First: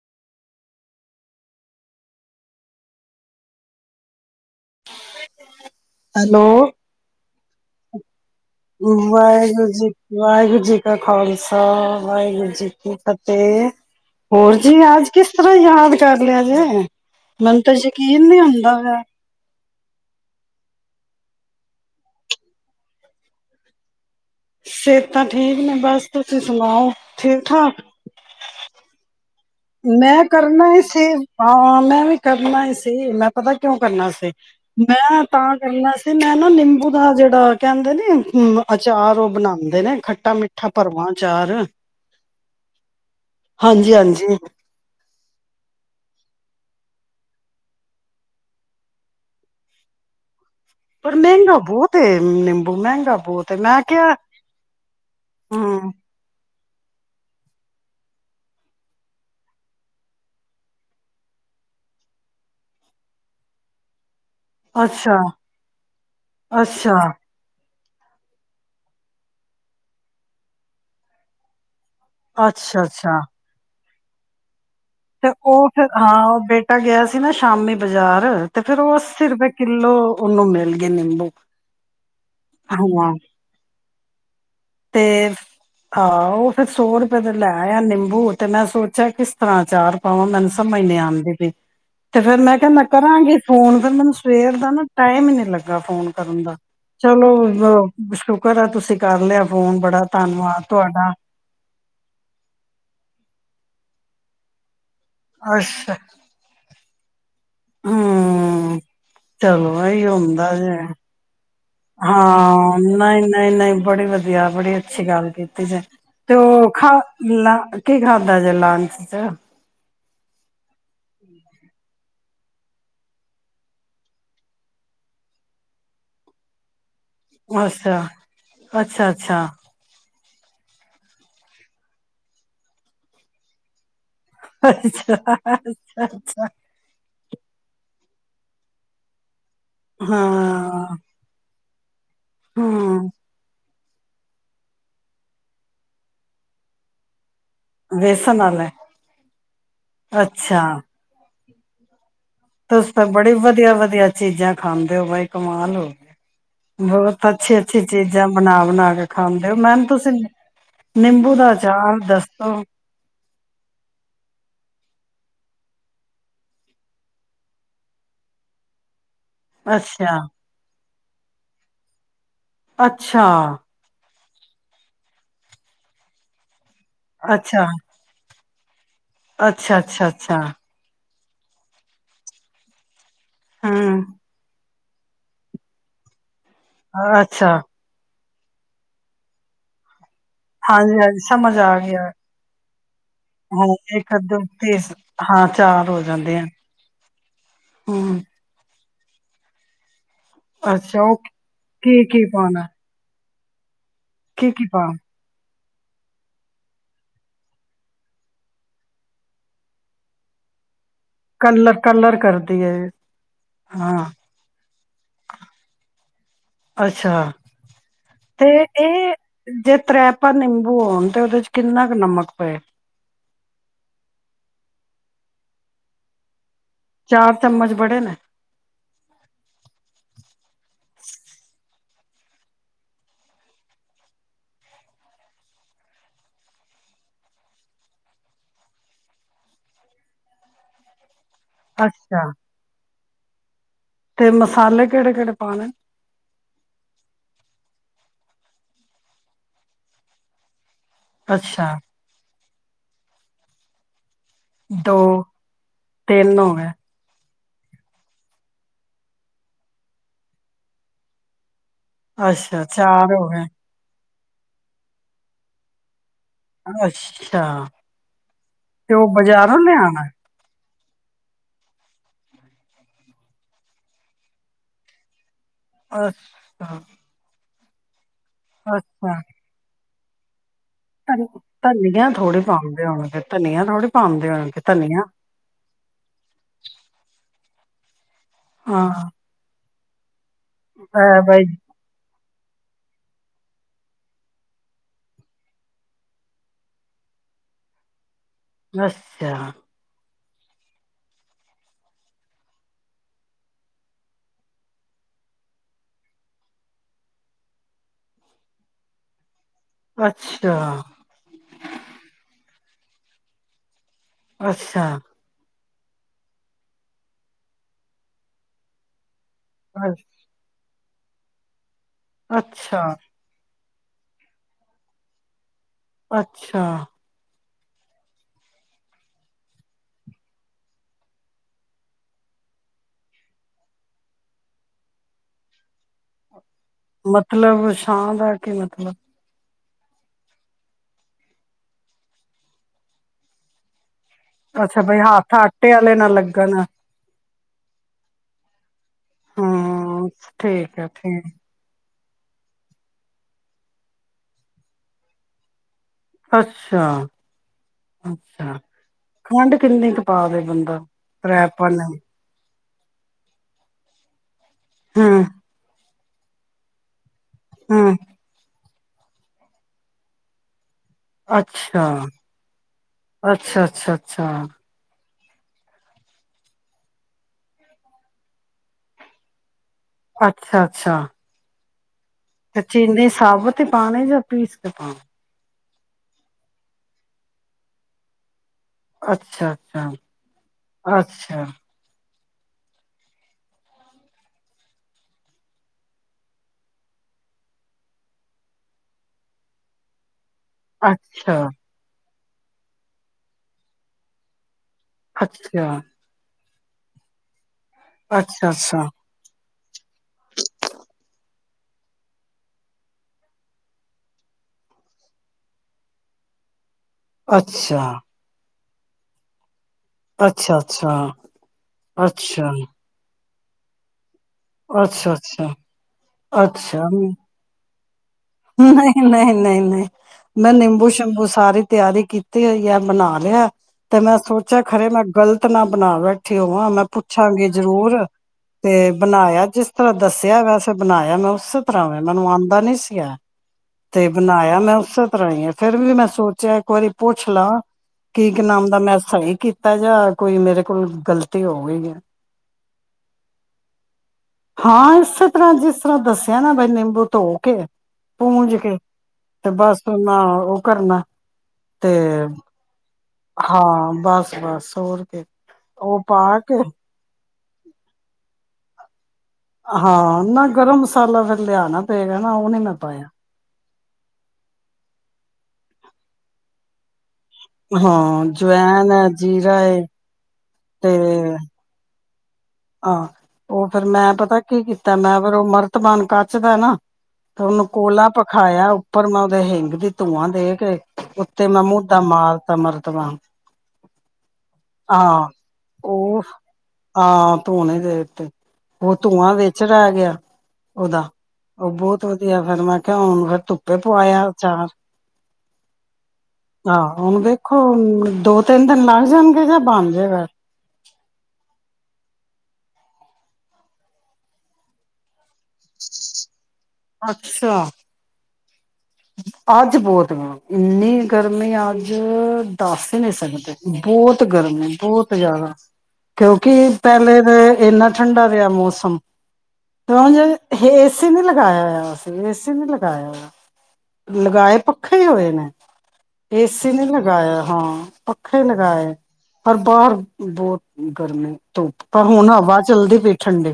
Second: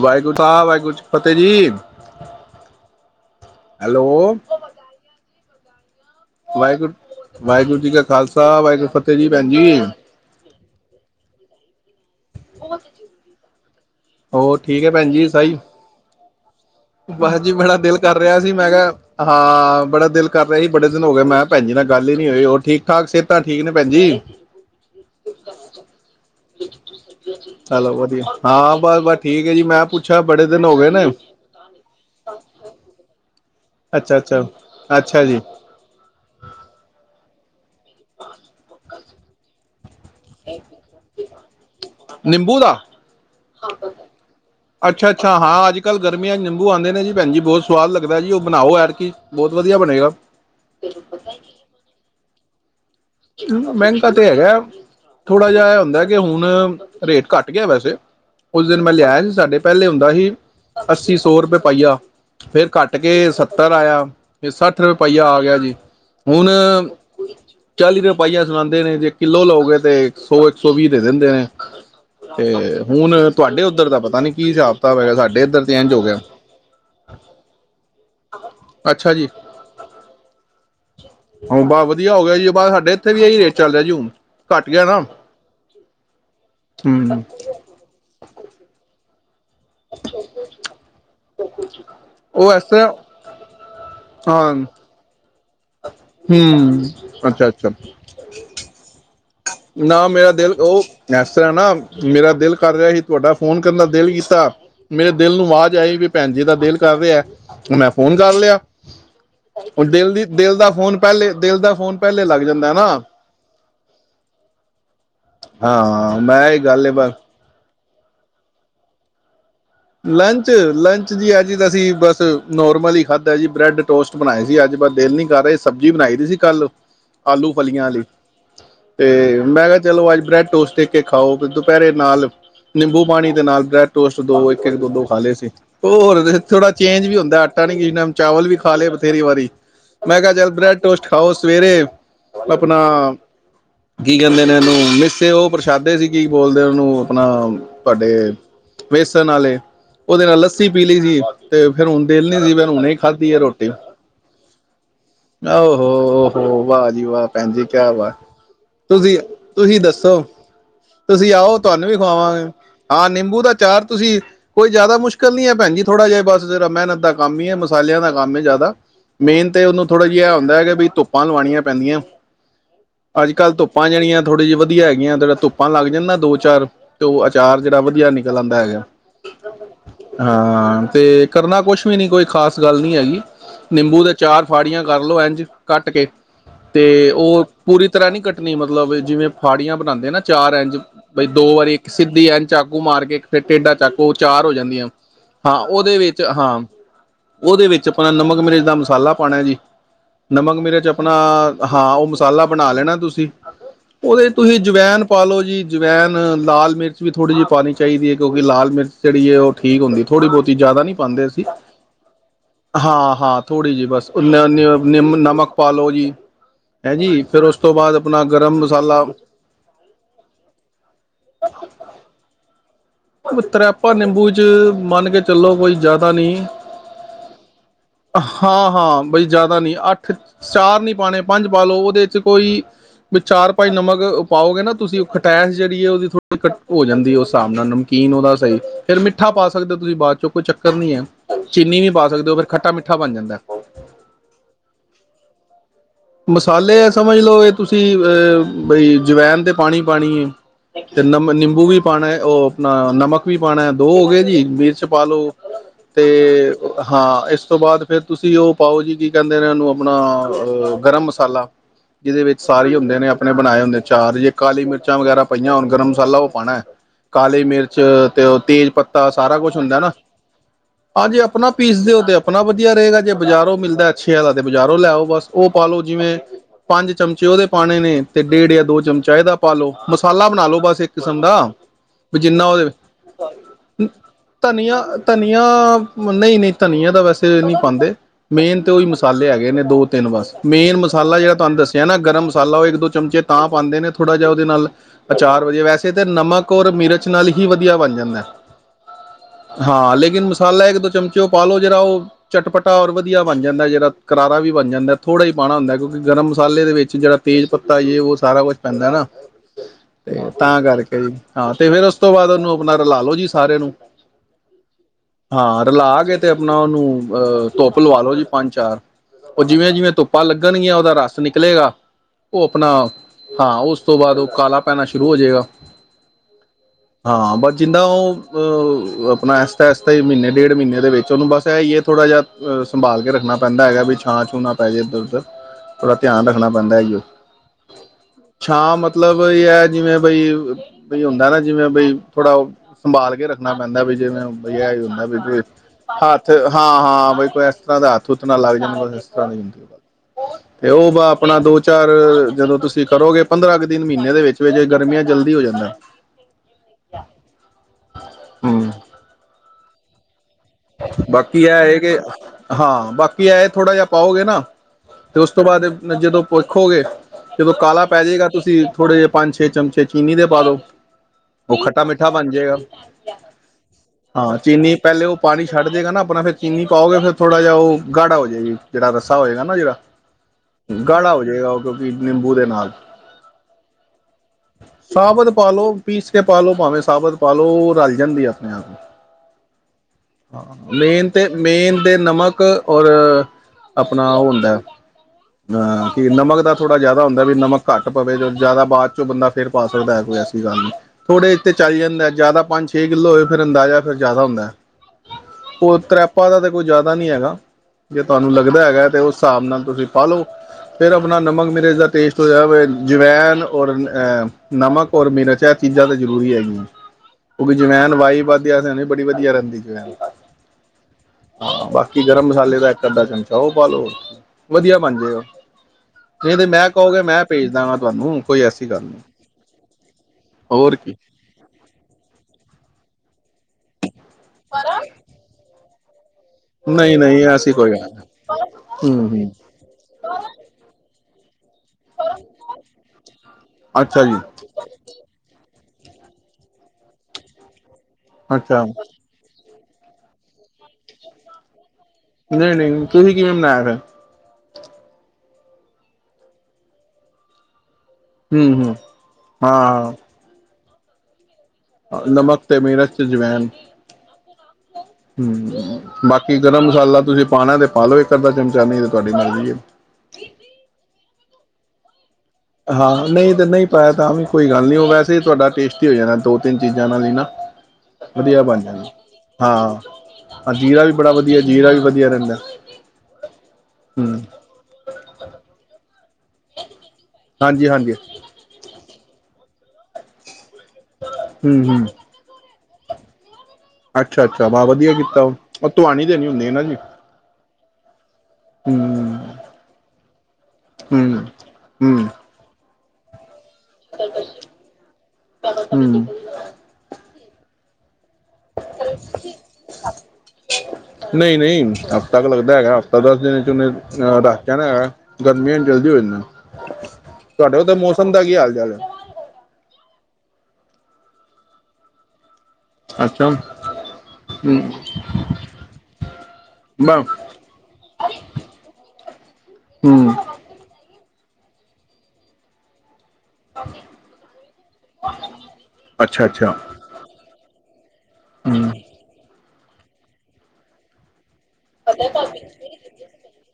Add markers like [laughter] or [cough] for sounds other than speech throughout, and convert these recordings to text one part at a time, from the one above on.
ਵਾਹਿਗੁਰੂ ਸਾਹਿਬ ਵਾਹਿਗੁਰੂ ਜੀ ਕੀ ਫਤਿਹ ਜੀ, ਹੈਲੋ। [unintelligible] ਵਾਹਿਗੁਰੂ- ਵਾਹਿਗੁਰੂ ਜੀ ਕਾ ਖਾਲਸਾ ਵਾਹਿਗੁਰੂ ਜੀ ਕੀ ਫਤਿਹ ਜੀ ਭੈਣ ਜੀ। ਵਾਹਿਗੁਰੂ ਹਾਂ। ਵਾਹਿਗੁਰੂ ਜੀ ਕੀ ਫ਼ਤਿਹ, ਹੋਰ ਜੀ, ਠੀਕ ਹੈ ਅੱਜ ਭੈਣ ਜੀ ਕਿਸ ਤਰ੍ਹਾਂ ਸਹੀ ਯਾਦ ਕਰ ਹਾ। ਬਸ ਜੀ ਬੜਾ ਦਿਲ ਕਰ ਰਿਹਾ ਸੀ, ਮੈਂ ਹੁੰਦਾ ਕਿਹਾ ਪਿਆ ਹਾਂ। ਬੜਾ ਦਿਲ ਕਰ ਰਿਹਾ ਸੀ, ਬੜੇ ਦਿਨ ਹੋ ਗਏ ਮੈਂ ਭੈਂਜੀ ਨਾ ਗੱਲ ਹੀ ਨਹੀ ਹੋਈ ਹੋਰ ਠੀਕ-ਠਾਕਿ ਸੇਹਤਾਂ ਠੀਕ ਨੇ ਭੈਣਜੀ। ਸਿਹਤਾਂ ਠੀਕ ਨੇ ਬਸ ਤੁਸੀਂ ਸੁਣਾਓ ਠੀਕ ਠਾਕ ਚਲੋ ਵਧੀਆ ਹਾਂ ਬਸ-ਬਸ। ਮੈਂ ਕਰਨਾ ਹੀ ਸੀ, ਹਾਂ ਮੈਂ ਵੀ ਕਰਨਾ ਹੀ ਸੀ ਮੈਂ ਪਤਾ ਕਿਉਂ ਕਰਨਾ ਅੱਛਾ ਸੀ, ਅੱਛਾ ਅੱਛਾ ਮੈਂ ਜੀ ਤਾਂ ਕਰਨਾ ਸੀ, ਮੈਂ ਨਾ ਨਿੰਬੂ ਦਾ ਜਿਹੜਾ ਦਾਲ ਕਹਿੰਦੇ ਨੇ ਅਚਾਰ ਹੋ ਬਣਾਉਂਦੇ ਨੇ ਖੱਟਾ-ਮਿੱਠਾ ਭਰਵਾਂ ਅਚਾਰ ਨਿੰਬੂ ਦਾ ਹਾਂਜੀ-ਹਾਂਜੀ। ਅੱਛਾ-ਅੱਛਾ ਹਾਂ, ਅੱਜ-ਕੱਲ੍ਹ ਗਰਮੀਆਂ ਚ ਨਿੰਬੂ ਆਉਂਦੇ ਨੇ ਜੀ ਭੈਣ ਜੀ ਬਹੁਤ ਸਵਾਦ ਲੱਗਦਾ ਜੀ ਉਹ ਬਣਾਓ ਐਤਕਿ ਬਹੁਤ ਵਧੀਆ ਬਣੇਗਾ। ਪਰ ਮਹਿੰਗਾ ਬਹੁਤ ਏ ਨਿੰਬੂ। ਬੋ ਮੈਂਹ ਮਹਿੰਗਾ ਤੇ ਹੈਗਾ ਥੋੜਾ ਜਿਹਾ ਇਹ ਹੂੰ ਹੁੰਦਾ ਕਿ ਹੁਣ ਰੇਟ ਘੱਟ ਗਿਆ ਵੈਸੇ ਉਸ ਦਿਨ ਮੈਂ ਲਿਆਇ ਸੀ ਸਾਡੇ ਪਹਿਲੇ ਹੁੰਦਾ ਸੀ, ਅੱਸੀ-ਸੌ ਰੁਪਏ ਪਾਈਆ ਫੇਰ ਕੱਟ ਕੇ ਸੱਤਰ ਆਇਆ। ਫਿਰ ਸੱਠ ਰੁਪਏ ਅੱਛਾ, ਪਹੀਆ ਆ ਗਿਆ ਜੀ ਹੁਣ ਅੱਛਾ, ਚਾਲੀ ਰੁਪਏ ਪਾਇਆ ਸੁਣਾਉਂਦੇ ਨੇ, ਜੇ ਕਿੱਲੋ ਲੋਗੇ ਤੇ ਸੌ-ਇੱਕ ਸੌ ਵੀਹ ਦੇ ਦਿੰਦੇ ਨੇ। ਤੇ ਅੱਛਾ, ਅੱਛਾ ਹੁਣ ਤੁਹਾਡੇ ਉੱਧਰ ਦਾ ਪਤਾ ਨੀ ਕੀ ਹਿਸਾਬ ਕਿਤਾਬ ਹੈਗਾ ਤੇ ਸਾਡੇ ਇੱਧਰ ਉਹ ਫਿਰ ਇੰਝ ਹੋ ਗਿਆ ਹਾਂ, ਉਹ ਬੇਟਾ ਗਿਆ ਸੀ ਨਾ ਸ਼ਾਮੀ ਬਾਜ਼ਾਰ ਤੇ ਫਿਰ ਉਹ ਅੱਸੀ ਰੁਪਏ ਕਿੱਲੋ ਉਹਨੂੰ ਮਿਲ ਗਿਆ ਹਾਂ ਬਸ ਵਧੀਆ ਹੋ ਗਿਆ ਜੀ ਬਸ ਸਾਡੇ ਇੱਥੇ ਹਾਂ ਵੀ ਇਹੀ ਰੇਟ ਚੱਲ ਰਿਹਾ ਜੀੁ ਹੁਣ। ਘੱਟ ਗਿਆ ਨਾ ਤੇ ਆਹੋ ਉਹ ਫਿਰ ਸੌ ਰੁਪਏ ਹਮ ਤੇ ਲੈ ਆ ਨਿੰਬੂ ਤੇ ਮੈਂ ਸੋਚਿਆ ਕਿ ਤਰ੍ਹਾਂ ਚਾਰ ਪਾਵਾਂ ਮੈਨੂੰ ਸਮਝ ਨੀ ਆਂਦੀ ਪਈ ਤੇ ਫੇਰ ਉਹ ਮੈਂ ਇਸ ਕਿਹਾ ਮੈਂ ਤਰ੍ਹਾਂ ਕਰਾਂਗੀ ਫੋਨ ਫਿਰ ਮੈਨੂੰ ਸਵੇਰ ਹਾਂ ਦਾ ਨਾ ਟਾਈਮ ਹੀ ਨੀ [unintelligible] ਫੋਨ ਕਰਨ ਦਾ ਹੂੰ ਅੱਛਾ ਅੱਛਾ ਚਲੋ ਸ਼ੁਕਰ ਆ ਤੁਸੀਂ ਕਰ ਲਿਆ ਫੋਨ ਬੜਾ ਨਾ ਮੇਰਾ ਦਿਲ ਧੰਨਵਾਦ ਉਹ ਤੁਹਾਡਾ। ਐਸ ਤਰ੍ਹਾਂ ਨਾ [unintelligible] ਮੇਰਾ ਦਿਲ ਕਰ ਰਿਹਾ ਸੀ ਤੁਹਾਡਾ ਫ਼ੋਨ ਕਰਨ ਦਾ ਦਿਲ ਕੀਤਾ ਮੇਰੇ ਦਿਲ ਨੂੰ ਆਵਾਜ਼ ਅੱਛਾ ਆਈ ਵੀ ਭੈਣ ਜੀ ਦਾ ਦਿਲ ਕਵੇਆ ਮੈਂ ਫੋਨ ਕਰ ਲਿਆ ਹੂੰ ਚਲੋ ਉਹ ਇਹੀ ਦਿਲ ਦੀ ਹੁੰਦਾ ਦਿਲ ਦਾ ਜੇ। ਫੋਨ ਪਹਿਲੇ ਦਿਲ ਦਾ ਫੋਨ ਪਹਿਲੇ ਲੱਗ ਜਾਂਦਾ ਐ ਹਾਂ ਨਾ ਨਹੀਂ ਨਹੀਂ ਨਹੀਂ ਬੜੀ ਵਧੀਆ ਬੜੀ ਅੱਛੀ ਗੱਲ ਕੀਤੀ ਜ ਹਾਂ ਤੇ ਮੈਂ ਇਹ ਉਹਔ ਗੱਲ ਹੈ ਖਾ ਬਸ ਲ ਕੀ ਖਾਂਦਾ ਜੇ ਲੰਚ ਚ ਲੰਚ ਲੰਚ ਜੀ ਅੱਜ ਤਾਂ ਅਸੀਂ ਬਸ ਨੋਰਮਲ ਹੀ ਖਾਧਾ ਜੀ ਬ੍ਰੈਡ ਟੋਸਟ ਬਣਾਏ ਸੀ ਅੱਜ ਬਸ ਦਿਲ ਨਹੀਂ ਕਰ ਰਹੇ ਸਬਜ਼ੀ ਬਣਾਈ ਦੀ ਸੀ ਕੱਲ ਆਲੂ ਫਲੀਆਂ ਅੱਛਾ। ਦੀ ਅੱਛਾ ਤੇ ਅੱਛਾ ਅੱਛਾ ਮੈਂ ਕਿਹਾ ਚਲੋ ਅੱਜ ਬ੍ਰੈਡ ਟੋਸਟ ਦੇ ਕੇ ਖਾਓ ਦੁਪਹਿਰੇ ਨਾਲ ਨਿੰਬੂ ਪਾਣੀ ਦੇ ਨਾਲ ਬ੍ਰੈਡ ਟੋਸਟ ਇੱਕ ਦੋ ਦੋ ਅੱਛਾ ਖਾ ਲਏ ਸੀ ਹੋਰ ਅੱਛਾ। ਥੋੜਾ ਚੇਂਜ ਵੀ ਹੁੰ ਆਟਾ ਨੀ ਖਿਛਣਾ ਚਾਲ ਵੀ ਖਾ ਲਿਆ ਬਥੇਰੀ ਵਾਰੀ ਮੈਂ ਕਿਹਾ ਚਲ ਬ੍ਰੈਡ ਹਾਂ ਟੋਸਟ ਖਾਓ ਸਵੇਰੇ ਅਪਨਾ ਹੂੰ ਕੀ ਕਹਿੰਦੇ ਨੇ ਇਹਨੂੰ ਮਿਸੇ ਉਹ ਪ੍ਰਸ਼ਾਦੇ ਸੀ ਕੀ ਬੋਲਦੇ ਉਹਨੂੰ ਆਪਣਾ ਤੁਹਾਡੇ ਵੇਸਣ ਆਲੇ ਵੇਸ ਣ ਨਾਲੇ ਉਹਦੇ ਨਾਲ ਲੱਸੀ ਅੱਛਾ। ਪੀ ਲਈ ਸੀ ਤੇ ਫੇਰ ਹੁਣ ਦਿਲ ਨੀ ਸੀ ਫਿਰ ਤੁਸੀ ਹੁਣੇ ਤਾਂ ਬੜੀ ਖਾਧੀ ਹੈ ਰੋਟੀ ਵਧੀਆ ਵਧੀਆ ਚੀਜ਼ਾਂ ਖਾਂਦੇ ਹੋ ਬਾਈ ਆਹੋ ਕਮਾਲ ਹੋ ਹੋ ਵਾਹ ਜੀ ਵਾਹ ਬਹੁਤ ਭੈਣ ਅੱਛੀ ਜੀ ਅੱਛੀ ਕਿਆ ਵਾਹ ਚੀਜ਼ਾਂ ਬਣਾ ਬਣਾ ਕੇ ਤੁਸੀਂ ਖਾਂਦੇ ਹੋ ਮੈਮ ਤੁਸੀਂ ਦੱਸੋ ਤੁਸੀਂ ਨਿੰਬੂ ਦਾ ਆਓ ਤੁਹਾਨੂੰ ਵੀ ਅਚਾਰ ਖਵਾਵਾਂਗੇ ਦੱਸਦੋ ਹਾਂ ਨਿੰਬੂ ਦਾ ਚਾਰ ਤੁਸੀਂ ਕੋਈ ਜ਼ਿਆਦਾ ਮੁਸ਼ਕਿਲ ਨਹੀਂ ਹੈ ਭੈਣ ਜੀ ਥੋੜਾ ਜਿਹਾ ਬਸ ਜਹਾ ਮਿਹਨਤ ਦਾ ਕੰਮ ਹੀ ਹੈ ਮਸਾਲਿਆਂ ਦਾ ਕੰਮ ਹੈ ਜ਼ਿਆਦਾ ਮੇਨ ਤੇ ਉਹਨੂੰ ਥੋੜ੍ਹਾ ਅੱਛਾ, ਜਿਹਾ ਹੁੰਦਾ ਹੈ ਵੀ ਧੁਪ ਪਾਂ ਲਵਾਉਣੀਆਂ ਪੈਂਦੀਆਂ ਅੱਛਾ, ਅੱਜ ਕੱਲ੍ਹ ਧੁੱਪਾਂ ਜਣੀਆਂ ਥੋੜ੍ਹੀ ਜਿਹੀ ਵਧੀਆਂ ਹੈਗੀਆਂ ਜਿਹੜਾ ਧੁਪ ਲੱਗ ਜਾਂਦਾ ਦੋ ਚਾਰ ਤੇ ਉਹ ਅਚਾਰ ਅੱਛਾ। ਜਿਹੜਾ ਵਧੀਆ ਨਿਕਲ ਆਂ ਪੈ ਗਿਆ ਅੱਛਾ-ਅੱਛਾ-ਅੱਛਾ ਹਾਂ ਤੇ ਕਰਨਾ ਕੁਛ ਵੀ ਨਹੀਂ ਕੋਈ ਖਾਸ ਗੱਲ ਨਹੀਂ ਹੈਗੀ ਨਿੰਬੂ ਹੂੰ ਦੇ ਚਾਰ ਫਾੜੀਆਂ ਕਰਲੋ ਐਡ ਕੱਟ ਕੇ ਤੇ ਉਹ ਅੱਛਾ ਪੂਰੀ ਤਰ੍ਹਾਂ ਨਹੀਂ ਕੱ ਟ ਨ ਮਤਲਬ ਜਿਵੇਂ ਫਾੜੀਆਂ ਬਣਾਉਂਦੇ ਨਾ ਚਾਰ ਇੰਚ ਹਾਂਜੀ-ਹਾਂਜੀ ਬਈ ਦੋ ਸਮਝ ਆ ਵਾਰੀ ਇੱਕ ਗਿਆ ਸਿੱਧੀ ਇੰਚ ਆਗੂ ਮਾਰ ਕੇ ਇੱਕ ਫਿਰ ਹਾਂ ਟੇਡਾ ਚਾਕੋ ਇੱਕ ਦੋ ਚਾਰ ਹੋ ਜਾਂਦੀਆਂ ਪੀਸ ਹਾਂ ਚਾਰ ਉਹਦੇ ਹੋ ਵਿੱਚ ਜਾਂਦੇ ਆ ਹਾਂ ਉਹਦੇ ਵਿੱਚ ਆਪਣਾ ਹੂੰ ਨਮਕ ਮਿਰਚ ਦਾ ਦਾ ਮਸਾਲਾ ਪਾਉਣਾ ਜੀ ਨਮਕ ਮੇਰੇ 'ਚ ਅੱਛਾ ਆਪਣਾ ਉਹ ਹਾਂ ਉਹ ਕੀ-ਕੀ ਮਸਾਲਾ ਪਾਣਾ ਬਣਾ ਲੈਣਾ ਤੁਸੀਂ ਉਹਦੇ ਤੁਸੀਂ ਕੀ-ਕੀ ਪਾ ਜਵੈਨ ਪਾਾਲੋ ਜੀ ਅਜਵੈਨ ਲਾਲ ਮਿਰਚ ਵੀ ਥੋੜ੍ਹੀ ਜਿਹੀ ਪਾਉਣੀ ਚਾਹੀਦੀ ਹੈ ਕਿਉਂਕਿਾਲ ਮਿਰਚ ਜਿਹੜੀ ਠੀਕ ਹੁੰਦੀ ਥੋੜੀ ਬਹੁਤੀ ਜ਼ਿਆਦਾ ਨਹੀਂ ਪਾਉਂਦੇ ਸੀ ਕਲਰ-ਕਲਰ ਕਰਦੀ ਹੈ ਹਾਂ ਹਾਂ ਥੋੜ੍ਹੀ ਜਿਹੀ ਹਾਂ ਬਸ ਉਨੀ ਉਨੀ ਨਿੰਮ ਨਮਕ ਪਾ ਲਉ ਜੀ ਹੈਂ ਅੱਛਾ ਜੀ ਫਿਰ ਉਸ ਤੋਂ ਬਾਅਦ ਆਪਣਾ ਤੇ ਗਰਮ ਮਸਾਲਾ ਇਹ ਜੇ ਤ੍ਰੈਪਾ ਨਿੰਬੂ ਆਉਣ ਤੇ ਉਹਦੇ ਚ ਕਿੰਨਾ ਕੁ ਨਮਕ ਪਏ ਤਰੈਪਾ ਨਿੰਬੂ ਚ ਮੰਨ ਕੇ ਚੱਲੋ ਕੋਈ ਜ਼ਿਆਦਾ ਨਹੀਂ ਚਾਰ ਚਮਚ ਬੜੇ ਨੇ ਹਾਂ ਹਾਂ ਬਈ ਜ਼ਿਆਦਾ ਨੀ ਅੱਠ ਚਾਰ ਨੀ ਪਾਣੇ ਪੰਜ ਪਾ ਲਓ ਉਹਦੇ ਕੋਈ ਵੀ ਚਾਰ ਭਾਈ ਨਮਕ ਪਾਓਗੇ ਨਾ ਤੁਸੀਂ ਖਟੈਸ ਜਿਹੜੀ ਹੈ ਉਹਦੀ ਥੋੜ੍ਹੀ ਕੱਟ ਹੋ ਜਾਂਦੀ ਹੈ ਉਸ ਹਿਸਾਬ ਨਾਲ ਨਮਕ ਯਕੀਨ ਉਹਦਾ ਸਹੀ ਫਿਰ ਮਿੱਠਾ ਪਾ ਸਕਦੇ ਹੋ ਤੁਸੀਂ ਬਾਅਦ ਚੋਂ ਕੋਈ ਚੱਕਰ ਨਹੀਂੀ ਹੈ ਚੀਨੀ ਵੀ ਪਾ ਅੱਛਾ ਸਕਦੇ ਹੋ ਫਿਰ ਖੱਟਾ ਮਿੱ ਮਿੱਠਾ ਬਣ ਜਾਂਦਾ ਤੇ ਮਸਾਲੇ ਕਿਹੜੇ ਕਿਹੜੇ ਪਾਣੇ ਮਸਾਲੇ ਆ ਸਮਝ ਲਓ ਇਹ ਤੁਸੀਂ ਅਹ ਬਈ ਜਵੈਨ ਤੇ ਪਾਉਣੀ ਤੇ ਨਮ ਨਿੰਬੂ ਅੱਛਾ ਵੀ ਪਾਉਣਾ ਉਹ ਨਾ ਨਮਕ ਵੀ ਪਾਉਣਾ ਦੋ ਹੋ ਗਏ ਮਿਰਚ ਦੋ ਪਾਾਲੋ ਤੇ ਤਿੰਨ ਹੋ ਗਏ ਹਾਂ ਇਸ ਉਸ ਤੋਂ ਬਾਅਦ ਫੇਿਰ ਤੁਸੀਂ ਉਹ ਪਾਓ ਜੀ ਕੀ ਕਹਿੰਦੇ ਨੇ ਉਹਨੂੰ ਆਪਣਾ ਅ ਗਰਮ ਮਸਾਲਾ ਜਿਹਦੇ ਵਿੱਚ ਅੱਛਾ ਸਾਰੇ ਹੁੰਦੇ ਨੇ ਚਾਰ ਹੋ ਆਪਣੇ ਗਏ ਬਣਾਏ ਹੁੰਦੇ ਨੇ ਚਾਰ ਜ ਕਾਲੀ ਮਿਰਚਾਂ ਵਗੈਰਾ ਪਈਆਂ ਹੋਣ ਗਰਮ ਮਸਾਲਾ ਉਹ ਪਾਉਣਾ ਕਾਲੀ ਅੱਛਾ ਮਿਰਚ ਤੇ ਉਹ ਤੇਜ਼ ਤੇ ਪੱਤਾ ਉਹ ਸਾਰਾ ਕੁਛ ਬਾਜ਼ਾਰੋਂ ਹੁੰਦਾ ਨਾ ਲਿਆਣਾ ਹਾਂ ਜੇ ਆਪਣਾ ਪੀਸ ਦਿਓ ਤੇ ਆਪਣਾ ਵਧੀਆ ਰਹੇਗਾ ਜੇ ਬਾਜ਼ਾਰੋਂ ਮਿਲਦਾ ਅੱਛੇ ਵਾਲਾ ਤੇ ਬਾਜ਼ਾਰੋਂ ਲੈਓ ਬਸ ਉਹ ਪਾ ਲੋ ਜਿਵੇਂ ਅੱਛਾ ਪੰਜ ਚਮਚੇ ਉਹਦੇ ਪਾਉਣੇ ਨੇ ਅਤੇ ਡੇਢ ਜਾਂ ਦੋ ਚਮਚਾ ਅੱਛਾ ਇਹਦਾ ਪਾ ਲਉ ਮਸਾਲਾ ਬਣਾ ਲ ਲੋ ਬਸ ਕਿਸਮ ਦਾ ਧਨ- ਧਨੀਆ ਵੀ ਥੋੜ੍ਹੀ ਜਿੰਨਾ ਉਹ ਪਾਉਂਦੇ ਹੋਣਗੇ ਧਨੀਆ ਥੋੜ੍ਹੀ ਪਾਉਂਦੇ ਹੋਣਗੇ ਧਨੀਆ ਧਨੀਆ ਨਹੀਂ ਨਹੀਂ ਧਨੀਆ ਦਾ ਵੈਸੇ ਨ ਪਾਉਂਦੇ ਮੇਨ ਤੇ ਉਹੀ ਹਾਂ ਮਸਾਲੇ ਹੈਗੇ ਨੇ ਦੋ ਤਿੰਨ ਵਸ ਮੇਨ ਮਸਾਲਾ ਹੈ ਬਾਈ ਜਿਹੜਾ ਦੱਸਿਆ ਨਾ ਤੁਹਾਨੂੰ ਗਰਮ ਮਸਾਲਾ ਮਸਾਲਾ ਉਹ ਇੱਕ ਦੋ ਚਮਚੇ ਤਾਂ ਪਾਉਂਦੇ ਨੇ ਥੋੜ੍ਹਾ ਜਿਹਾ ਉਹਦੇ ਨਾਲ ਅਚਾਰ ਵਜੇ ਵੈਸੇ ਤਾਂ ਨਮਕ ਔਰ ਮਿਰਚ ਨਾਲ ਹੀ ਵਧੀਆ ਬਣ ਜਾਂਦਾ ਅੱਛਾ ਹਾਂ ਲੇਕਿਨ ਮਸਾਲਾ ਇੱਕ ਦੋ ਚਮਚੇ ਉਹ ਪਾ ਲਓ ਜਿਹੜਾ ਉਹ ਚਟਪਟਾ ਔਰ ਵਧੀਆ ਬਣ ਜਾਂਦਾ ਜਿਹੜਾ ਕਰਾਰਾ ਵੀ ਬਣ ਜਾਂਦਾ ਥੋੜਾ ਜ ਪਾਉਣਾ ਹੁੰਦਾ ਕਿਉਂਕਿ ਗਰਮ ਮਸਾਲੇ ਦੇ ਵਿੱਚ ਜਿਹੜਾ ਤੇਜ ਪੱਤਾ ਜੇ ਉਹ ਸਾਰਾ ਕੁਛ ਪੈਂਦਾ ਹੈ ਨਾ ਤੇ ਅੱਛਾ ਤਾਂ ਕਰਕੇ ਜ ਹਾਂ ਤੇ ਫੇਰ ਉਸ ਤੋਂ ਬਾਅਦ ਉਹਨੂੰ ਉਹ ਲਾ ਲੋੋ ਜੀ ਸਾਰੇ ਨੂੰ ਅੱਛਾ ਹਾਂ ਰਲਾ ਕੇ ਤੇ ਆਪਣਾ ਉਹਨੂੰ ਅਹ ਧੁੱਪ ਲਵਾ ਲੋ ਜੀ ਪੰਜ ਚਾਰ ਉਹ ਜਿਵੇਂ ਜਿਵੇਂ ਧੁੱਪਾਂ ਲੱਗਣਗੀਆਂ ਉਹਦਾ ਰਸ ਨਿਕਲੇਗਾ ਉਹ ਆਪਣਾ ਅੱਛਾ ਹਾਂ ਉਸ ਉਸ ਤੋਂ ਬਾਅਦ ਉਹ ਕਾਲਾ ਪੈਣਾ ਸ਼ੁਰੂ ਹੋ ਜਾਏਗਾ ਅੱਛਾ ਹਾਂ ਬਸ ਜਿੱਦਾਂ ਉਹ ਆਪਣਾਸ ਮਹੀਨੇ ਡੇਢ ਮਹੀਨੇ ਦੇ ਵਿੱਚ ਉਹਨੂੰ ਬਸ ਇਹ ਹੀ ਥੋੜ੍ਹਾ ਜਿਹਾ ਸੰਭਾਲ ਕੇ ਰੱਖਣਾ ਪੈਂਦਾ ਹੈਗਾ ਵੀ ਛਾਂ ਛੂ ਨਾ ਆਪ ਇਧਰ ਉਧਰ ਥੋੜਾ ਧਿਆਨ ਰੱਖਣਾ ਪੈਂਦਾ ਪੈਂਦਾ ਹੈ ਮਤਲਬ ਛਾਂ ਦਾ ਕੀ ਛਾਂ ਮਤਲਬ ਇਹ ਜਿਵੇਂ ਬਈ ਬਈ ਹੁੰਦਾ ਨਾ ਜਿਵੇਂ ਬਈ ਥੋੜਾ ਉਹ ਸੰਭਾਲ ਕੇ ਰੱਖਣਾ ਪੈਂਦਾ ਬਈ ਜਿਵੇਂ ਬਈ ਇਹ ਹੀ ਅੱਛਾ ਹੁੰਦਾ ਵੀ ਹੱਥ ਆਟੇ ਆਲੇ ਨਾ ਹੱਥ ਲੱਗਣ ਹਾਂ ਹਾਂ ਬਈ ਕੋਈ ਨਾਲੇ ਹੱਥ ਹੁੱਥ ਨਾ ਲੱਗ ਜਾਣ ਹਾਂ [inaudible] ਤੇ ਠੀਕ ਹੈ ਉਹ ਵਾ ਠੀਕ ਆਪਣਾ ਦੋ ਚਾਰ ਜਦੋਂ ਤੁਸੀਂ ਕਰੋਗੇ ਪੰਦਰਾਂ ਅ ਕੁ ਦਿਨ ਮਹੀਨੇ ਦੇ ਵਿੱਚ ਵੀ ਜੇ ਗਰਮੀਆਂ ਜਲਦੀ ਹੋ ਜਾਂਦਾ ਅੱਛਾ ਅੱਛਾ ਹਮ ਖੰਡ ਕਿੰਨੇ ਕੁ ਪਾ ਦੇ ਬੰਦਾ ਬਾਕੀ ਤਰੈ ਇਹ ਹੈ ਕਿ ਭਣੇ ਹਾਂ ਬਾਕੀ ਐ ਥੋੜਾ ਜਿਹਾ ਪਾਓਗੇ ਨਾ ਤੇ ਹਮ ਉਸ ਤੋਂ ਬਾਅਦ ਜਦੋਂ ਭੁਖੋਗੇ ਜਦੋਂ ਕਾਲਾ ਹਮ ਪੈ ਜਾਏਗਾ ਤੁਸੀਂ ਥੋੜੇ ਜਿਹੇ ਪੰਜ ਛੇ ਚਮਚੇ ਚੀਨੀ ਦੇ ਪਾ ਦੋ ਉਹ ਖੱਟਾ ਅੱਛਾ ਮਿੱਠਾ ਬਣ ਜਾਏਗਾ ਅੱਛਾ ਅੱਛਾ ਅੱਛਾ ਹਾਂ ਚੀਨੀ ਪਹਿਲੇ ਉਹ ਪਾਣੀ ਛੱਡ ਜਏਗਾ ਨਾ ਆਪਣਾ ਫਿਰ ਚੀਨੀ ਪਾਓ ਫਿਰ ਥੋੜ੍ਹਾ ਜਿਹਾ ਉਹ ਗਾੜਾ ਹੋ ਜਾਵੇ ਜਿਹੜਾ ਰੱਸਾ ਹੋ ਜਾਏਗਾ ਨਾ ਜਿਹੜਾ ਅੱਛਾ ਅੱਛਾ ਕੀ ਤੇ ਚੀਨੀ ਸਾਬਤ ਹੀ ਪਾਉਣੇ ਜਾਂ ਪੀਸ ਕੇ ਪਾਣੇ ਸਾਬਤ ਪਾ ਲਓ ਪੀਸ ਕੇ ਪਾ ਲਓ ਭਾਵੇਂ ਸਾਬਤ ਪਾ ਲਓ ਉਹ ਰਲ ਜਾਂਦੀ ਆ ਅੱਛਾ ਅੱਛਾ ਹਾਂ ਮੇਨ ਤੇ ਅੱਛਾ ਮੇਨ ਦੇ ਨਮਕ ਔਰ ਆਪਣਾ ਉਹ ਹੁੰਦਾ ਅਹ ਕਿ ਨਮਕ ਦਾ ਥੋੜ੍ਹਾ ਜਿਆਦਾ ਹੁੰਦਾ ਵੀ ਨਮਕ ਘੱਟ ਪਵੇ ਜੋ ਜ਼ਿਆਦਾ ਬਾਅਦ ਚੋਂ ਬੰਦਾ ਫੇਰ ਪਾ ਸਕਦਾ ਹੈ ਕੋਈ ਥੋੜੇ ਅੱਛਾ ਇੱਥੇ ਚੱਲ ਜਾਂਦਾ ਜ਼ਿਆਦਾ ਪੰਜ ਛੇ ਕਿੱਲੋ ਹੋਵੇ ਫਿਰ ਅੰਦਾਜ਼ਾ ਫਿਰ ਜ਼ਿਆਦਾ ਹੁੰਦਾ ਉਹ ਅੱਛਾ ਤਰੈਪਾਂ ਦਾ ਤਾਂ ਕੋਈ ਜ਼ਿਆਦਾ ਨਹੀਂ ਹੈਗਾ ਜੇ ਤੁਹਾਨੂੰ ਅੱਛਾ ਲੱਗਦਾ ਹੈਗਾ ਤੇ ਉਸ ਹਿਸਾਬ ਨਾਲ ਤੁਸੀਂ ਪਾਾਲਓ ਫਿਰ ਆਪਣਾ ਨਮਕ ਮਿਰਜ਼ ਦਾ ਟੇਸਟ ਹੋ ਜਾ ਜਵੈਨ ਔਰ ਅਹ ਨਮਕ ਔਰ ਮਿਰਚ ਇਹ ਚੀਜ਼ਾਂ ਤਾਂ ਜ਼ਰੂਰੀ ਹੈਗੀਆਂ ਅੱਛਾ ਅੱਛਾ ਕਿਉਂਕਿ ਜਵੈਨ ਅੱਛਾ ਵਾਈ ਵੱਧ ਬੜੀ ਵਧੀਆ ਰਹਿੰਦੀ ਅੱਛਾ ਹਾਂ ਬਾਕੀ ਗਰਮ ਅੱਛਾ ਮਸਾਲੇ ਦਾ ਇੱਕ ਅੱਧਾ ਚਮਚਾ [inaudible] ਵਧੀਆ ਬਣ ਜਾਏ ਅੱਛਾ ਹੋ ਅੱਛਾ ਨਹੀਂ ਤੇ ਮੈਂ ਅੱਛਾ, ਕਹੋਗੇ ਮੈਂ ਭੇਜ ਦਾਂਗਾ ਤੁਹਾਨੂੰ ਕੋਈ ਐਸੀ ਗੱਲ ਨਹੀਂ ਨਹੀਂ ਨਹੀਂ ਨਹੀਂ ਮੈਂ ਹੋਰ ਨਿੰਬੂ ਕੀ ਸ਼ਿੰਬੂ ਸਾਰੀ ਤਿਆਰੀ ਕੀਤੀ ਹੋਈ ਹੈ ਬਣਾ ਹ ਤੇ ਮੈਂ ਸੋਚਿਆ ਖਰੇ ਮੈਂ ਗ਼ਲਤ ਨਾ ਬਣਾ ਵੈ ਬੈਠੇ ਹੋਵਾਂ ਮੈਂ ਨਹੀਂ ਨਹੀਂ ਪੁੱਛਾਂਗੀ ਐਸੀ ਕੋਈ ਗੱਲ ਜਰੂਰ ਨਹੀਂ ਤੇ ਹੂੰ ਹੂੰ ਬਣਾਇਆ ਜਿਸ ਤਰ੍ਹਾਂ ਦੱਸਿਆ ਵੈਸੇ ਬਣਾਇਆ ਮ ਉਸਸ [inaudible] ਭਰਾ ਮੈਨੂੰ ਆਉਂਦਾ ਨੀ ਸੀਗਾ ਅੱਛਾ ਤੇ ਜੀ ਬਣਾਇਆ ਮੈਂ ਉਸੇ ਤਰ੍ਹਾਂ ਹੀ ਫੇਿਰ ਵੀ ਮੈਂ ਸੋਚਿਆ ਇੱਕ ਵਾਰੀ ਪੁੱਛ ਲਾਂ ਕੀ ਕੀ ਅੱਛਾ ਨਾਮ ਦਾ ਮੈਂ ਸਾਹੀ ਕੀਤਾ ਤਾਂ ਜਾ, ਕੋਈ ਮੇਰੇ ਕੋਲ ਗ਼ਲਤੀ ਹੋ ਗਈ ਹੈ। ਨਹੀਂ-ਨਹੀਂ ਤੁਸੀਂ ਕਿਵੇਂ ਬਣਾਇਆ ਫਿਰ। ਹਾਂ, ਇਸੇ ਤਰ੍ਹਾਂ ਜਿਸ ਤਰ੍ਹਾਂ ਦੱਸਿਆ ਨਾ ਨਿੰਬੂ ਧੋ ਕੇ ਪੂੰਜ ਹੂੰ ਹੂੰ ਕੇ ਤੇ ਬਸ ਉਹਓਨਾ ਉਹ ਕਰਨਾ। ਤੇ ਨਮਸ ਤੇ ਮਿਰਜ। ਜਵੈਨ ਹਾਂ ਬਸ ਬਸ ਹੋਰ ਕੇ ਹੂੰ ਉਹ ਬਾਕੀ ਪਾ ਕੇ ਗਰਮ ਮਸਾਲਾ ਤੁਸੀਂ ਪਾਣਾ ਤੇ ਪਾਲੋ ਇੱਕ ਅੱਧਾ ਚਮਚਾ ਨੀ ਹਾਂ ਨਾ ਗਰਮ ਮਸਾਲਾ ਫਿਰ ਲਿਆਉਣਾ ਪਏਗਾ। ਨਾ ਉਹ ਨੀ ਮੈਂ ਹਾਂ, ਪਾਇਆ ਨਹੀਂ ਤੇ ਨਹੀਂ। ਤਾਂ ਵੀ ਕੋਈ ਗੱਲ ਨਹੀਂ ਉਹ ਵੈਸੇ ਤੁਹਾਡਾ ਟੇਸਟੀ ਹੋ ਜਾਣਾ ਦੋ-ਤਿੰਨ ਚੀਜ਼ਾਂ ਨਾਲ ਹੀ ਨਾ। ਹਾਂ, ਵਧੀਆ ਬਣ ਜਾਣਾ ਜਵੈਨ ਹੈ ਜੀਰਾ ਹਾਂ ਹੈ। ਜੀਰਾ ਵੀ ਬੜਾ ਵਧੀਆ ਜੀਰਾ ਵੀ ਵਧੀਆ ਰਹਿੰਦਾ। ਹਾਂ, ਉਹ ਫੇਿਰ ਮੈਂ ਹੂੰ ਪਤਾ ਕੀ ਕੀਤਾ ਮੈਂ ਫਿਰ ਉਹ ਮਰਤਬਾਨ ਕੱਚ ਦਾ ਹੈ ਨਾ ਤੇ ਉਹਨੂੰ ਹਾਂਜੀ ਹਾਂਜੀ ਕੋਲਾ ਭਖਾਇਆ ਉੱਪਰ ਮੈਂ ਉਹਦੇ ਹਿਂਗ ਦੀ ਧੂੰਆਂ ਦੇ ਕੇ ਉੱਤੇ ਮੈਂ ਹੂੰ-ਹੂੰ, ਮੂੰਦਾ ਮਾਰ ਕੇ ਤੇ ਮਰਤਬਾਨ ਅੱਛਾ-ਅੱਛਾ ਬ ਵਧੀਆ ਕੀਤਾ ਹਾਂ ਉਹ ਧੁਆਣੀ ਦੇਣੀ ਹੁੰਦੀ ਹੈਨਾ ਜੀ। ਧੋਣੇ ਦੇਤੇ। ਉਹ ਹੂੰ, ਧੂੰਆਂ ਵਿਚ ਰਹਿ ਗਿਆ ਉਹਦਾ, ਹੂੰ, ਉਹ ਬਹੁਤ ਹੂੰ, ਹੂੰ। ਵਧੀਆ ਫਿਰ ਮੈਂ ਕਉ ਫਿਰ ਧੁੱਪ ਫਿਰ ਪਵਾਇਆ ਅਚਾਰ ਹਾਂ, ਹੁਣ ਦੇਖ ਖ ਨਹੀਂ-ਨਹੀਂ, ਹਫਤਾ ਕੁ ਲਗ ਹੈਗਾ ਹਫ਼ਤਾ ਦਸ ਦਿਨ ਚ ਉਹਨੇ ਰੱਸ ਜਾਨਾ ਹੈਗਾ। ਗਰਮੀਆਂ ਚ ਜਲਦੀ ਹੋ ਜਾਂਦਾ, ਤੁਹਾਡੇ ਅੱਛਾ ਉਥੇ ਮੌਸਮ ਦਾ ਕੀ ਹਾਲ ਜ਼ਿਆਦਾ ਅੱਜ ਬਹੁਤ ਆਂ ਇੰਨੀ ਗਰਮੀ ਅੱਜ ਦੱਸ ਹੀ ਨਹੀਂ ਅੱਛਾ ਸਕਦੇ ਹੂੰ ਬਹੁਤ ਗਰਮੀ, ਬਹੁਤ ਜ਼ਿਆਦਾ ਕਿਉਂਕਿ ਬ ਪਹਿਲੇ ਤਾਂ ਇੰਨਾ ਠੰਡਾ ਰਿਹਾ ਮੌਸਮ। ਹੂੰ ਏਸੀ ਨਹੀਂ ਲਗ ਏਸੀ ਨਹੀਂ ਲਗਾਇਆ ਲਗਾਏ ਪੱਖੇ ਹੋਏ ਨੇ ਅੱਛਾ-ਅੱਛਾ ਏਸੀ ਨੇ ਲਗਾਇਆ ਹਾਂ ਪੱਖੇ ਹੂੰ, ਲਗਾਏ ਹਰ ਬਾਹਾਰ ਬਹੁਤ ਗਰਮੀ ਧੁੱਪ ਪਰ ਹੁਣ ਹਵਾ ਚੱਲਦੀ ਪਈ ਠੰਡੀ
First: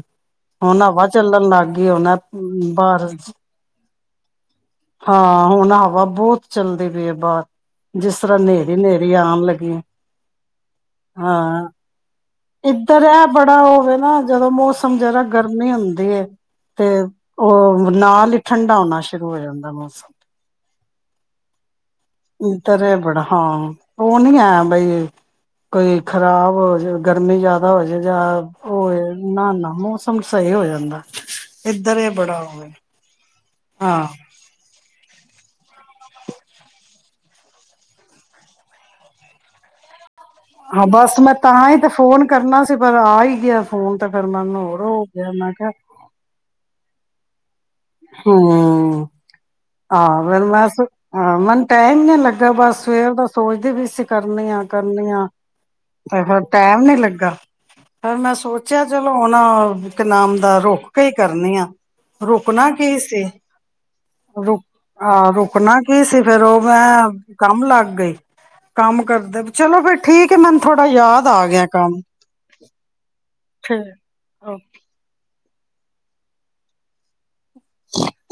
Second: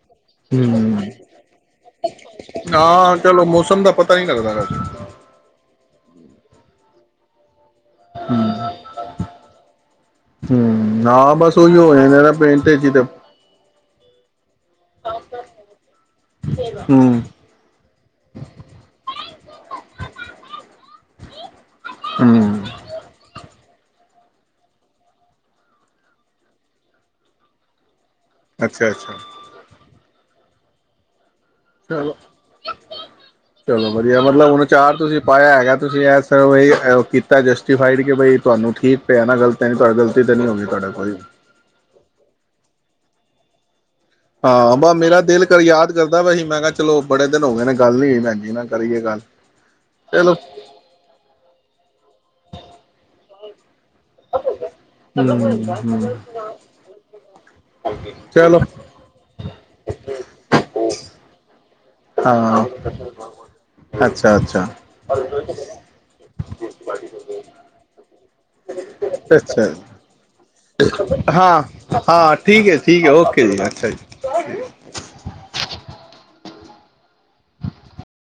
ਹੁਣ ਹਵਾ ਹੂੰ। ਚੱਲਣ ਲੱਗ ਗਈ ਉਹ ਬਾਹਰ ਹਾਂ ਚਲੋ [unintelligible] ਹਾਂ ਹੁਣ ਹਵਾ ਬਹੁਤ ਚੱਲਦੀ ਪਏ ਆ ਬਾਹਰ ਜਿਸ ਤਰ੍ਹਾਂ ਹਨੇਰੀ ਹਨੇਰੀ ਆਉਣ ਲੱਗੀ ਹੂੰ ਬਸ ਹਾਂ ਉਹੀ ਹੋ ਜਾਂਦਾ ਨਾ ਪੇਟ ਚ ਹੀ ਇੱਧਰ ਤੇ ਇਹ ਬੜਾ ਹੋਵੇ ਨਾ ਜਦੋਂ ਮੌਸਮ ਜਰਾ ਗਰਮੀ ਹੁੰਦੀ ਹੈ ਤੇ ਹੂੰ, ਉਹ ਨਾਲ ਹੀ ਠੰਡਾ ਹੋਣਾ ਸ਼ੁਰੂ ਹੋ ਜਾਂਦਾ ਮੌਸਮ ਹੂੰ ਤਰੇ ਬੜ ਹਾਂ ਉਹ ਨਹੀਂ ਹੈ ਬਈ ਕੋਈ ਖ਼ਰਾਬ ਹੋ ਜਾ ਗਰਮੀ ਜਿਆਦਾ ਹੋ ਜਾ ਜਾਂ ਹੋ ਅੱਛਾ-ਅੱਛਾ ਨਾ ਨਾ ਮੌਸਮ ਸਹੀ ਹੋ ਜਾਂਦਾ ਇੱਧਰ ਇਹ ਚਲੋ ਬੜਾ ਹੋਵੇ ਚਲੋ ਹਾਂ ਵਧੀਆ ਮਤਲਬ ਹੁਣ ਚਾਰ ਤੁਸੀਂ ਪਾਇਆ ਹੈਗਾ ਤੁਸੀਂ ਕੀਤਾ ਜਸਟਿਡਫਾਈਡ ਕਿ ਬਈ ਤੁਹਾਨੂੰ ਠੀਕ ਪਿਆ ਨਾ ਗਲਤ ਨ ਤੁਹਾਡਾ ਗਲਤ ਜਸਟਿਡ ਫਾਈਡ ਹਾਂ ਬਸ ਮੈਂ ਤਾਂ ਹੀ ਤੇ ਫੋਨ ਕਰਨਾ ਸੀ ਪਰ ਆ ਹੀ ਗਿਆ ਫੋਨ ਤੇ ਫਿਰ ਮੈਨੂੰ ਹਾਂ ਹੋਰ ਵ ਹੋ ਮੇਰਾ ਗਿਆ ਦਿਲ ਮੈਂ ਕਰ ਕਿਹਾ ਯਾਦ ਕਰਦਾ ਵਾਸੀ ਮੈਂ ਕਿਹਾ ਚਲੋ ਬੜੇ ਦਿਨ ਹੋ ਗਏ ਨੇ ਗੱਲ ਨਹੀਂ ਭੈਜੀ ਨਾ ਕਰੀਏ ਗੱਲ ਹਾਂ ਚਲੋ ਫਿਰ ਮਸ ਮੈਨੂੰ ਟਾਈਮ ਨ ਲੱਗਾ ਬਸ ਸਵੇ ਤਾਂ ਸੋਚਦੇ ਵੀ ਸੀ ਕਰਨੀ ਆ ਕਰਨੀ ਆ ਹਮ ਤੇ ਫਿਰ ਟੈਮ ਨੀ ਲੱਗਾ ਫਿਰ ਮੈਂ ਚਲੋ ਸੋਚਿਆ ਚਲੋ ਹੁਣ ਇੱਕ ਨਾਮ ਦਾ ਰੁੱਖ ਕੇ ਹੀ ਕਰਨੀ ਆ ਹਾਂ ਅੱਛਾ ਰੁ ਅੱਛਾ ਆਹ ਰੁਕਣਾ ਕੀ ਸੀ ਫਿਰ ਉਹ ਮੈਂ ਕੰਮ ਲੱਗ ੱ ਗਈ ਕੰਮ ਕਰਦੇ ਅੱਛਾ ਚਲੋ ਫਿਰ ਠੀਕ ਹੈ ਮੈਨੂੰ ਥੋੜਾ ਯਾਦ ਆ ਹਾਂ ਗਿਆ ਕੰਮ ਹਾਂ ਠੀਕ ਹੈ ਠੀਕ ਹੈ ਓਕੇ ਜੀ ਅੱਛਾ ਠੀਕ ਜੀ ਕੇ [inaudible]